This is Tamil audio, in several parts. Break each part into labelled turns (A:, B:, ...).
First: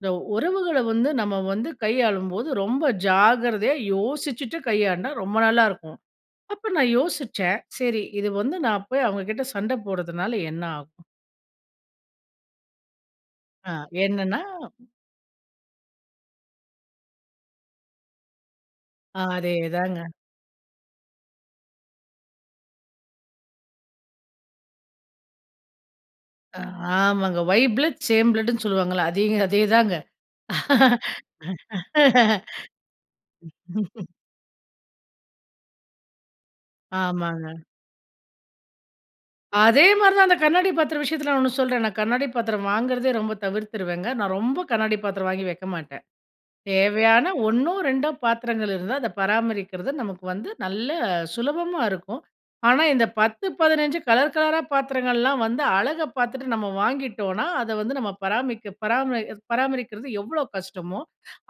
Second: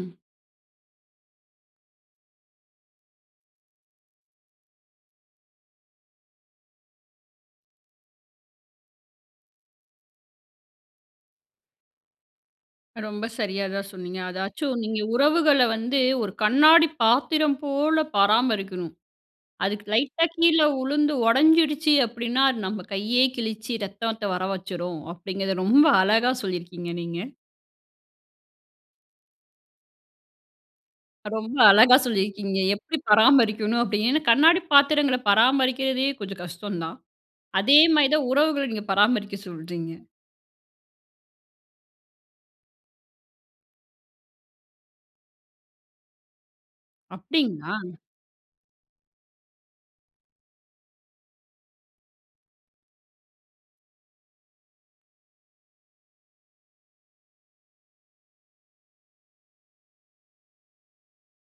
A: இந்த உறவுகள வந்து நம்ம வந்து கையாளும் போது, ரொம்ப ஜாக்கிரதையா யோசிச்சிட்டு கையாண்டா ரொம்ப நல்லா இருக்கும். அப்ப நான் யோசிச்சேன், "சரி இது வந்து நான் போய் அவங்ககிட்ட சண்ட போடுறதுனால என்ன ஆகும்?"
B: ரொம்ப சரியா
A: அ.
B: தான் சொன்னீங்க.
A: என்னென்னா
B: அதாச்சும் நீங்க உறவுகள வந்து, ஒரு கண்ணாடி பாத்திரம் போல பராமரிக்கணும்.
A: ஆ.
B: அதுக்கு
A: அதேதாங்க.
B: லைட்டா கீழ விழுந்து ஒடஞ்சிடிச்சி அப்படின்னா, அது நம்ம கையே கிழிச்சு ரத்தத்த வரவச்சிடும். அப்டிங்கறத ரொம்ப அழகா சொல்லியிருக்கீங்க நீங்க.
A: ஆமாங்க. "ஒய் பிளட் சேம் பிளட்ன்னு," சொல்லுவாங்கல்ல அதே அதேதாங்க.
B: ரொம்ப அழகா சொல்லியிருக்கீங்க எப்படி பராமரிக்கணும் அப்டின்னு. ஏன்னா, கண்ணாடிப் பாத்திரங்கள பராமரிக்கிறதே கொஞ்சம் கஷ்டம் தான்.
A: ஆமாங்க.
B: அதே மாரி தான் உறவுகள் நீங்க பராமரிக்க
A: அதே
B: சொல்றீங்க.
A: மாரி தான், அந்த கண்ணாடி பாத்திரம் விஷயத்துல நான் ஒண்ணு சொல்றேன். நான் கண்ணாடி பாத்திரம் வாங்குறதே ரொம்ப தவிர்த்துருவேங்க. நான் ரொம்ப கண்ணாடி பாத்திரம் வாங்கி வைக்க மாட்டேன். தேவையான ஒன்னோ,
B: அப்டிங்களா?
A: ரெண்டோ பாத்திரங்கள் இருந்தா அத பராமரிக்கிறது, நமக்கு வந்து நல்ல சுலபமா இருக்கும். ஆனா, இந்த 10, 15 கலர், கலரா பாத்திரங்கள்லாம் வந்து அழக பாத்துட்டு நம்ம வாங்கிட்டோனா, அத வந்து நம்ம பராமரிக்க பராமரி பராமரிக்குறது எவ்ளோ கஷ்டமோ,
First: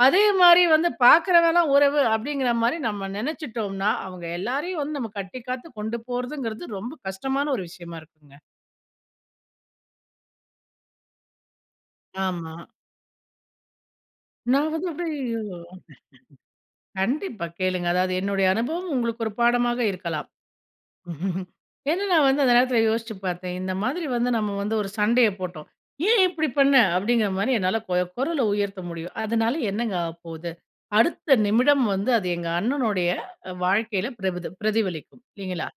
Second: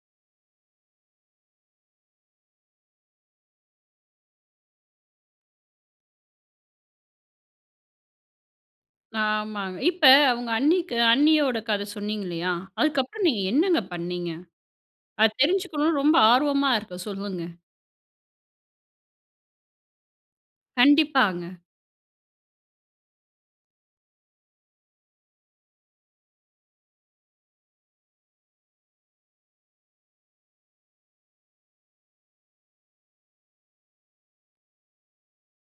A: அதே மாரி வந்து, "பாக்குறவன்லா உறவு." அப்டிங்கற மாரி நம்ம நினைச்சிட்டோம்னா, அவங்க எல்லாரையும் வந்து நம்ம கட்டி காத்து கொண்டு போறதுங்கறது ரொம்ப கஷ்டமான ஒரு விஷயமா இருக்குங்க.
B: ஆமாங்க. இப்ப உங்க அண்ணிக்கு, அண்ணியோட கத சொன்னீங்க இல்லையா?
A: ஆமா.
B: அதுக்கப்பறம் நீங்க என்னங்க பண்ணீங்க?
A: நான் வந்து
B: அத
A: அப்டியே ஓ
B: தெரிஞ்சுக்கணும்னு ரொம்ப ஆர்வமா இருக்கு சொல்லுங்க.
A: கண்டிப்பா கேளுங்க. அதாவது என்னுடைய அனுபவம் உங்களுக்கு ஒரு பாடமாக இருக்கலாம்.
B: கண்டிப்பாங்க.
A: ஏனா, நான் வந்து அந்த நேரத்துல யோசிச்சுப் பாத்தேன். "இந்த மாரி வந்து நம்ம வந்து ஒரு சண்டைய போட்டோம். ஏன் இப்டி பண்ண?" அப்படிங்கிற மாரி என்னால கு குரல உயர்த்த முடியும். அதனால என்னங்க ஆவப்போகுது? அடுத்த நிமிடம் வந்து, அது எங்க அண்ணனுடைய வாழ்க்கையில பிரபதி பிரதிபலிக்கும். இல்லைங்களா?